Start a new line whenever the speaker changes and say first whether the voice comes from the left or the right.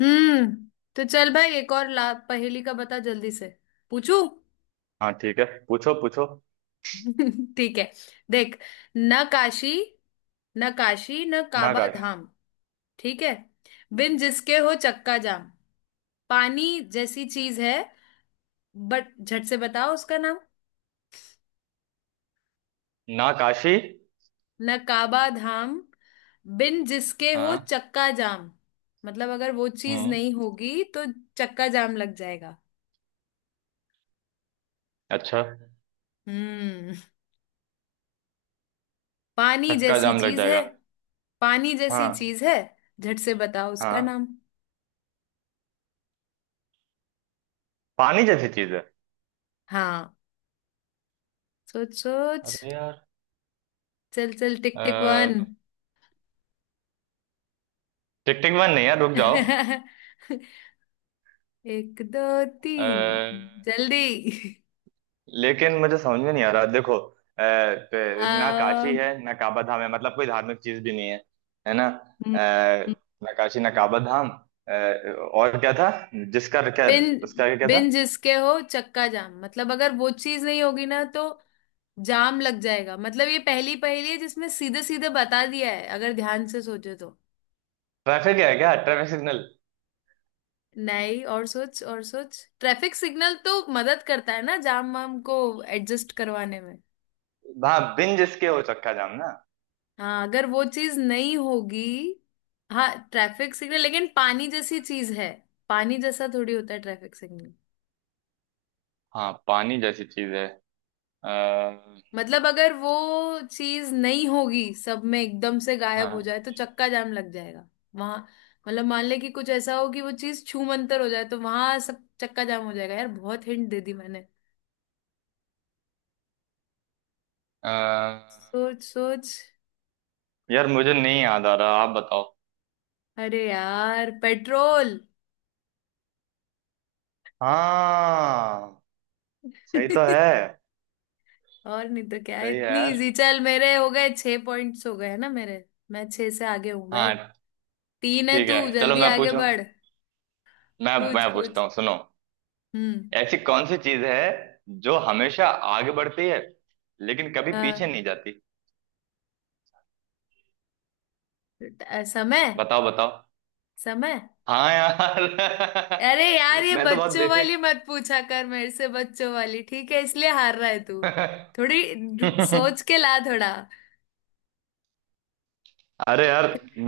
left: हम्म। तो चल भाई, एक और ला, पहेली का बता जल्दी से पूछू।
right: हाँ, ठीक है। पूछो पूछो।
left: ठीक है, देख। न काशी न काशी न काबा
right: नाकाश।
left: धाम। ठीक है। बिन जिसके हो चक्का जाम, पानी जैसी चीज है, बट झट से बताओ उसका नाम।
right: नाकाशी।
left: न काबा धाम, बिन जिसके हो
right: हाँ।
left: चक्का जाम, मतलब अगर वो चीज
right: हम्म।
left: नहीं होगी तो चक्का जाम लग जाएगा।
right: अच्छा।
left: हम्म। पानी
right: चक्का
left: जैसी
right: जाम लग
left: चीज है,
right: जाएगा।
left: पानी जैसी
right: हाँ।
left: चीज है, झट से बताओ उसका
right: हाँ,
left: नाम।
right: पानी जैसी चीज है।
left: हाँ, सोच सोच।
right: अरे यार।
left: चल चल, tick
right: uh,
left: tick one.
right: Tick tick one नहीं यार, रुक जाओ।
left: एक, दो,
right: अ,
left: तीन, जल्दी।
right: लेकिन मुझे समझ में नहीं आ रहा। देखो, ना
left: आ,
right: काशी है, ना काबा धाम है, मतलब कोई धार्मिक चीज भी नहीं है। है ना
left: बिन
right: ना काशी ना काबा धाम। अ, और क्या था? जिसका क्या? उसका आगे क्या था?
left: बिन जिसके हो चक्का जाम, मतलब अगर वो चीज नहीं होगी ना तो जाम लग जाएगा। मतलब ये पहली पहेली है जिसमें सीधे सीधे बता दिया है अगर ध्यान से सोचे तो।
right: ट्रैफिक है क्या? Traffic signal.
left: नहीं, और सोच और सोच, ट्रैफिक सिग्नल तो मदद करता है ना जाम वाम को एडजस्ट करवाने में।
right: हाँ, बिन जिसके हो चक्का जाम ना।
left: हाँ, अगर वो चीज नहीं होगी। हाँ, ट्रैफिक सिग्नल, लेकिन पानी जैसी चीज है, पानी जैसा थोड़ी होता है ट्रैफिक सिग्नल।
right: हाँ, पानी जैसी चीज है। आ,
left: मतलब अगर वो चीज नहीं होगी, सब में एकदम से गायब हो जाए
right: हाँ,
left: तो चक्का जाम लग जाएगा वहां। मतलब मान ले कि कुछ ऐसा हो कि वो चीज छूमंतर हो जाए तो वहां सब चक्का जाम हो जाएगा। यार, बहुत हिंट दे दी मैंने।
right: अ,
left: सोच सोच।
right: यार मुझे नहीं याद आ रहा, आप बताओ।
left: अरे यार, पेट्रोल।
right: हाँ, सही तो है।
left: और नहीं तो क्या है,
right: सही है
left: इतनी
right: यार।
left: इजी। चल, मेरे हो गए छह पॉइंट्स, हो गए ना मेरे। मैं छह से आगे हूँ भाई।
right: हाँ,
left: तीन है
right: ठीक है,
left: तू,
right: चलो
left: जल्दी
right: मैं
left: आगे
right: पूछूं।
left: बढ़।
right: मैं
left: पूछ
right: मैं पूछता
left: पूछ।
right: हूँ, सुनो।
left: हम्म।
right: ऐसी कौन सी चीज है जो हमेशा आगे बढ़ती है लेकिन कभी पीछे
left: हाँ,
right: नहीं जाती?
left: समय।
right: बताओ बताओ।
left: समय।
right: हाँ यार
left: अरे यार, ये
right: मैं तो बहुत
left: बच्चों वाली
right: बेसिक
left: मत पूछा कर मेरे से, बच्चों वाली ठीक है, इसलिए हार रहा है तू। थोड़ी सोच के ला थोड़ा।
right: अरे यार, मैं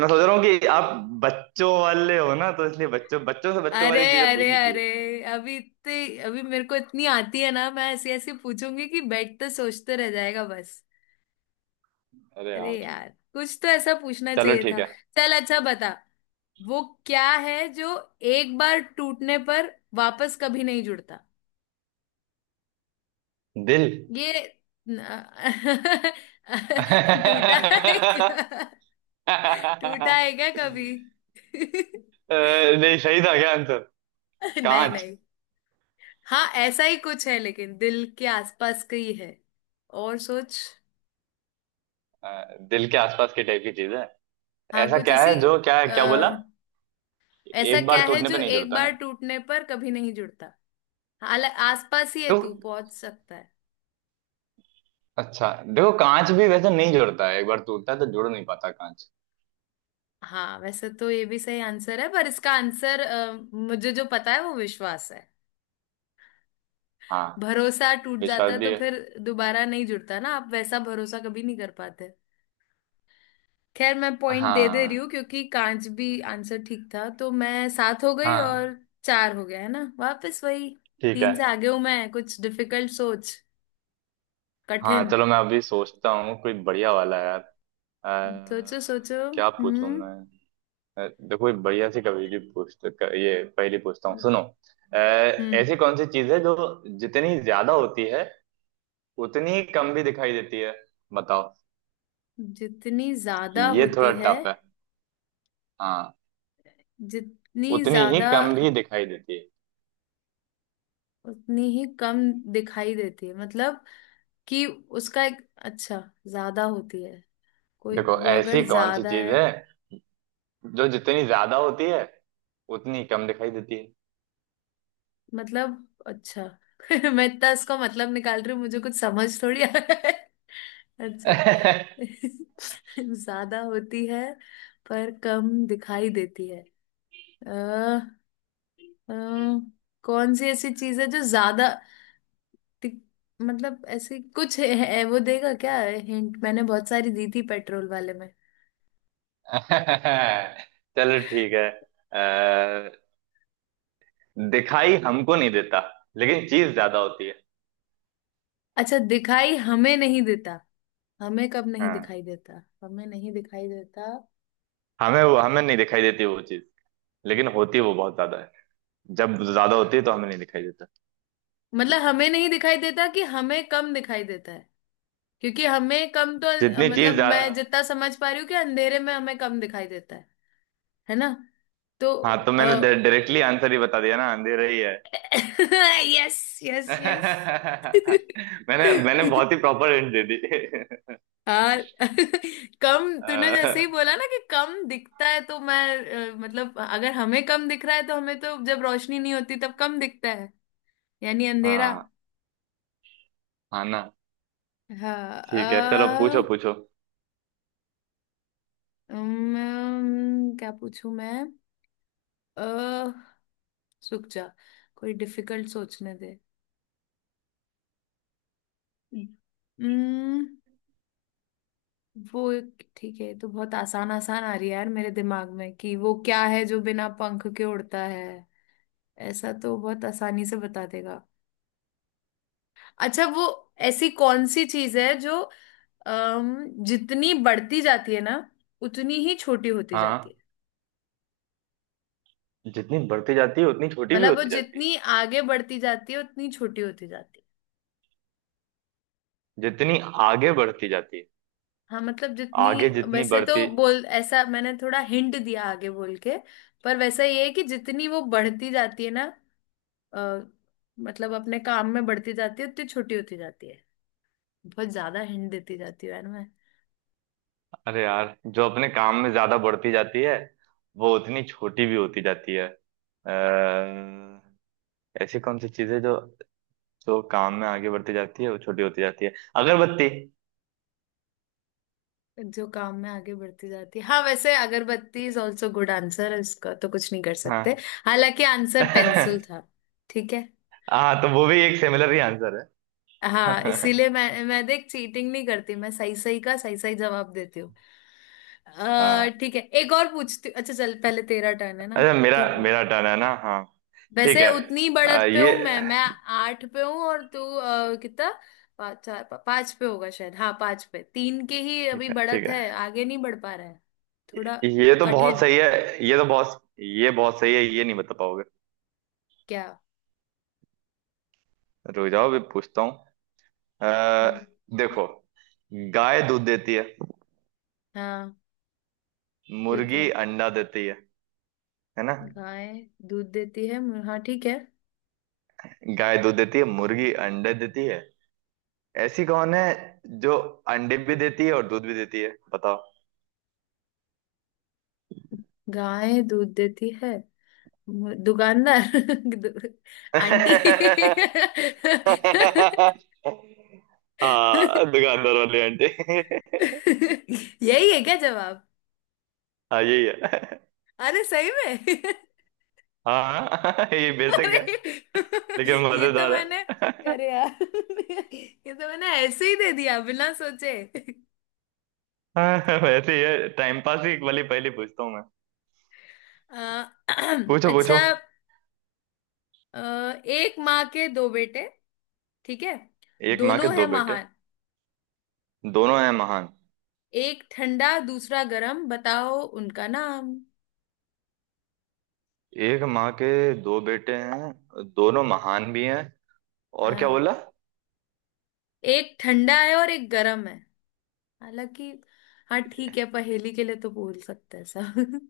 right: मैं सोच रहा हूँ कि आप बच्चों वाले हो ना, तो इसलिए बच्चों बच्चों से बच्चों
left: अरे
right: वाली चीजें
left: अरे
right: पूछनी चाहिए।
left: अरे, अभी इतने, अभी मेरे को इतनी आती है ना, मैं ऐसी ऐसी पूछूंगी कि बैठ तो सोचते रह जाएगा बस।
right: अरे
left: अरे
right: यार,
left: यार, कुछ तो ऐसा पूछना
right: चलो
left: चाहिए
right: ठीक
left: था।
right: है।
left: चल अच्छा, बता वो क्या है जो एक बार टूटने पर वापस कभी नहीं जुड़ता।
right: दिल
left: ये न- टूटा है
right: अ,
left: क्या, टूटा है क्या कभी?
right: नहीं, सही था क्या आंसर?
left: नहीं
right: कांच।
left: नहीं। हाँ, ऐसा ही कुछ है लेकिन दिल के आसपास का ही है। और सोच।
right: दिल के आसपास की टाइप की चीज है।
left: हाँ,
right: ऐसा
left: कुछ
right: क्या
left: ऐसी।
right: है जो, क्या
left: अ,
right: क्या बोला?
left: ऐसा
right: एक
left: क्या
right: बार
left: है
right: टूटने
left: जो
right: पे नहीं
left: एक
right: जुड़ता
left: बार
right: ना?
left: टूटने पर कभी नहीं जुड़ता, हालांकि आसपास ही है,
right: तो
left: तू पहुंच सकता है।
right: अच्छा, देखो कांच भी वैसे नहीं जुड़ता है, एक बार टूटता है तो जुड़ नहीं पाता कांच।
left: हाँ, वैसे तो ये भी सही आंसर है, पर इसका आंसर मुझे जो पता है वो विश्वास है।
right: हाँ,
left: भरोसा टूट जाता
right: विश्वास
left: है
right: भी
left: तो
right: है।
left: फिर दोबारा नहीं जुड़ता ना, आप वैसा भरोसा कभी नहीं कर पाते। खैर, मैं पॉइंट दे दे रही
right: हाँ।
left: हूँ क्योंकि कांच भी आंसर ठीक था, तो मैं सात हो गई और
right: हाँ,
left: चार हो गया है ना वापस वही।
right: ठीक है।
left: तीन से आगे हूं मैं। कुछ डिफिकल्ट सोच,
right: हाँ
left: कठिन।
right: चलो, मैं अभी सोचता हूँ कोई बढ़िया वाला यार।
left: सोचो
right: अ,
left: सोचो।
right: क्या पूछूं
left: हम्म।
right: मैं? देखो एक बढ़िया सी कभी भी पूछते। ये पहली पूछता हूँ, सुनो।
left: हम्म।
right: ऐसी कौन सी चीज है जो जितनी ज्यादा होती है उतनी ही कम भी दिखाई देती है? बताओ।
left: जितनी ज्यादा
right: ये थोड़ा
left: होती है।
right: टफ है। हाँ।
left: जितनी
right: उतनी ही
left: ज्यादा
right: कम भी दिखाई देती है।
left: उतनी ही कम दिखाई देती है, मतलब कि उसका एक अच्छा। ज्यादा होती है, कोई
right: देखो,
left: वो अगर
right: ऐसी कौन सी
left: ज्यादा
right: चीज
left: है,
right: है जो जितनी ज्यादा होती है उतनी कम दिखाई देती
left: मतलब अच्छा। मैं इतना इसका मतलब निकाल रही हूँ, मुझे कुछ समझ थोड़ी आ रहा है। अच्छा।
right: है?
left: ज्यादा होती है पर कम दिखाई देती है। अ, अ, कौन सी ऐसी चीज है जो ज्यादा ति- मतलब ऐसे कुछ है, वो देगा क्या हिंट, मैंने बहुत सारी दी थी पेट्रोल वाले में।
right: चलो ठीक है। अ, दिखाई हमको नहीं देता लेकिन चीज ज्यादा होती है।
left: अच्छा, दिखाई हमें नहीं देता। हमें कब नहीं
right: हाँ,
left: दिखाई देता? हमें नहीं दिखाई देता,
right: हमें नहीं दिखाई देती वो चीज, लेकिन होती वो बहुत ज्यादा है। जब ज्यादा होती है तो हमें नहीं दिखाई देता।
left: मतलब हमें नहीं दिखाई देता कि हमें कम दिखाई देता है? क्योंकि हमें कम तो
right: जितनी
left: मतलब
right: चीज ज्या-
left: मैं जितना समझ पा रही हूँ कि अंधेरे में हमें कम दिखाई देता है ना? तो
right: हाँ, तो मैंने डायरेक्टली आंसर ही बता दिया ना, अंधेरा ही है।
left: Yes yes yes.
right: मैंने मैंने बहुत ही प्रॉपर हिंट दे दी
left: हाँ। कम तूने जैसे ही
right: अ,
left: बोला ना कि कम दिखता है तो मैं, मतलब अगर हमें कम दिख रहा है तो हमें तो, जब रोशनी नहीं होती तब कम दिखता है, यानी अंधेरा।
right: हाँ। हाँ ना।
left: हाँ।
right: ठीक है, चलो पूछो पूछो।
left: क्या पूछूं मैं? अ रुक जा, कोई डिफिकल्ट सोचने दे। अम्म, ठीक है, ये तो बहुत आसान आसान आ रही है यार मेरे दिमाग में, कि वो क्या है जो बिना पंख के उड़ता है, ऐसा तो बहुत आसानी से बता देगा। अच्छा वो, ऐसी कौन सी चीज है जो जितनी बढ़ती जाती है ना उतनी ही छोटी होती जाती
right: हाँ,
left: है,
right: जितनी बढ़ती जाती है उतनी छोटी भी
left: मतलब वो
right: होती जाती है।
left: जितनी आगे बढ़ती जाती है उतनी छोटी होती जाती है।
right: जितनी आगे बढ़ती जाती है।
left: हाँ, मतलब जितनी,
right: आगे जितनी
left: वैसे तो
right: बढ़ती।
left: बोल, ऐसा मैंने थोड़ा हिंट दिया आगे बोल के, पर वैसा ये है कि जितनी वो बढ़ती जाती है ना, अ, मतलब अपने काम में बढ़ती जाती है उतनी छोटी होती जाती है। बहुत ज्यादा हिंट देती जाती है यार मैं।
right: अरे यार, जो अपने काम में ज्यादा बढ़ती जाती है वो उतनी छोटी भी होती जाती है। ऐसी कौन सी चीजें जो, जो काम में आगे बढ़ती जाती है वो छोटी होती जाती है? अगरबत्ती।
left: जो काम में आगे बढ़ती जाती है, हाँ, वैसे अगरबत्ती इज ऑल्सो गुड आंसर है, उसका तो कुछ नहीं कर सकते,
right: हाँ
left: हालांकि आंसर पेंसिल था। ठीक है।
right: हाँ, तो वो भी एक सिमिलर ही आंसर है।
left: हाँ, इसीलिए मैं देख, चीटिंग नहीं करती, मैं सही सही का सही सही जवाब देती हूँ।
right: हाँ।
left: ठीक है, एक और पूछती हूँ। अच्छा चल, पहले तेरा टर्न है ना,
right: अच्छा, मेरा
left: तू पूछ।
right: मेरा टर्न है ना? हाँ, ठीक
left: वैसे
right: है।
left: उतनी बढ़त पे
right: ये
left: हूँ मैं आठ पे हूँ और तू कितना? पाँच, चार, पाँच पे होगा शायद। हाँ, पाँच पे, तीन के ही अभी
right: ठीक है, ठीक
left: बढ़त
right: है।
left: है, आगे नहीं बढ़ पा रहा है थोड़ा।
right: ये तो बहुत
left: कठिन,
right: सही है, ये बहुत सही है, ये नहीं बता पाओगे।
left: क्या?
right: रुक जाओ, अभी पूछता। अ,
left: हम्म।
right: देखो, गाय दूध देती है,
left: हाँ ठीक
right: मुर्गी
left: है,
right: अंडा देती है। है ना?
left: गाय दूध देती है। हाँ ठीक है,
right: गाय दूध देती है, मुर्गी अंडे देती है। ऐसी कौन है जो अंडे भी देती है और दूध भी देती है? बताओ।
left: गाय दूध देती है। दुकानदार। दु- आंटी।
right: हाँ, दुकानदार वाली आंटी
left: यही है क्या जवाब?
right: हाँ, यही है।
left: अरे सही में!
right: हाँ ये बेसिक है
left: अरे
right: लेकिन
left: ये तो
right: मजेदार
left: मैंने
right: है।
left: अरे यार, ये तो मैंने ऐसे ही दे दिया बिना सोचे।
right: हाँ, वैसे ही है, टाइम पास ही वाली पहली पूछता हूँ मैं।
left: अ,
right: पूछो पूछो।
left: अच्छा। अ, एक माँ के दो बेटे, ठीक है,
right: एक माँ के
left: दोनों है
right: दो बेटे।
left: महान,
right: दोनों हैं महान।
left: एक ठंडा दूसरा गरम, बताओ उनका नाम।
right: एक माँ के दो बेटे हैं, दोनों महान भी हैं। और क्या
left: हाँ,
right: बोला?
left: एक ठंडा है और एक गरम है। हालांकि, हाँ ठीक है, पहेली के लिए तो बोल सकते हैं सब।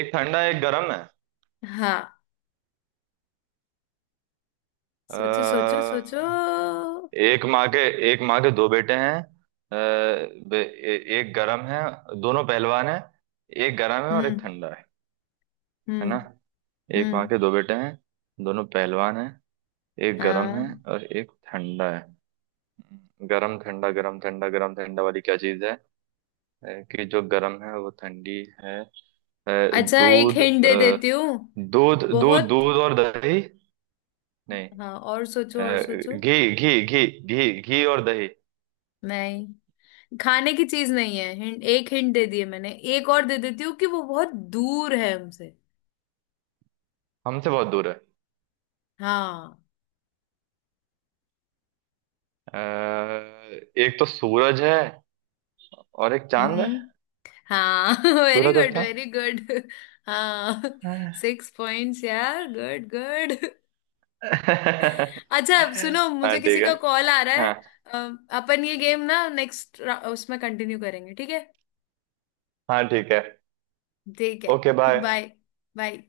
right: एक ठंडा एक गर्म है।
left: हाँ, सोचो सोचो सोचो।
right: अ,
left: हम्म।
right: एक माँ के एक माँ के दो बेटे हैं। बे- एक गर्म है, दोनों पहलवान हैं, एक गर्म है और एक ठंडा है। है ना?
left: हम्म।
right: एक माँ
left: हम्म।
right: के दो बेटे हैं, दोनों पहलवान हैं, एक गर्म है
left: हाँ,
right: और एक ठंडा है। गरम ठंडा गरम ठंडा गरम ठंडा वाली क्या चीज है कि जो गरम है वो ठंडी है। अ,
left: अच्छा, एक
right: दूध
left: हिंट दे देती हूँ।
right: दूध दूध
left: बहुत।
right: दूध और दही। नहीं।
left: हाँ, और सोचो और सोचो।
right: अ, घी घी घी घी घी और दही।
left: नहीं, खाने की चीज नहीं है हिंट, एक हिंट दे दिए मैंने, एक और दे देती हूँ कि वो बहुत दूर है हमसे।
right: हमसे बहुत दूर है।
left: हाँ।
right: अ, एक तो सूरज है और एक चांद है।
left: हम्म। हाँ, वेरी
right: सूरज और
left: गुड
right: चांद।
left: Very good. हाँ,
right: हाँ
left: सिक्स पॉइंट्स यार, गुड गुड। अच्छा, अब सुनो, मुझे
right: हाँ,
left: किसी
right: ठीक है।
left: का कॉल आ रहा है।
right: हाँ।
left: अपन ये गेम ना नेक्स्ट उसमें कंटिन्यू करेंगे, ठीक है?
right: हाँ, ठीक है।
left: ठीक है।
right: Okay bye.
left: बाय। बाय।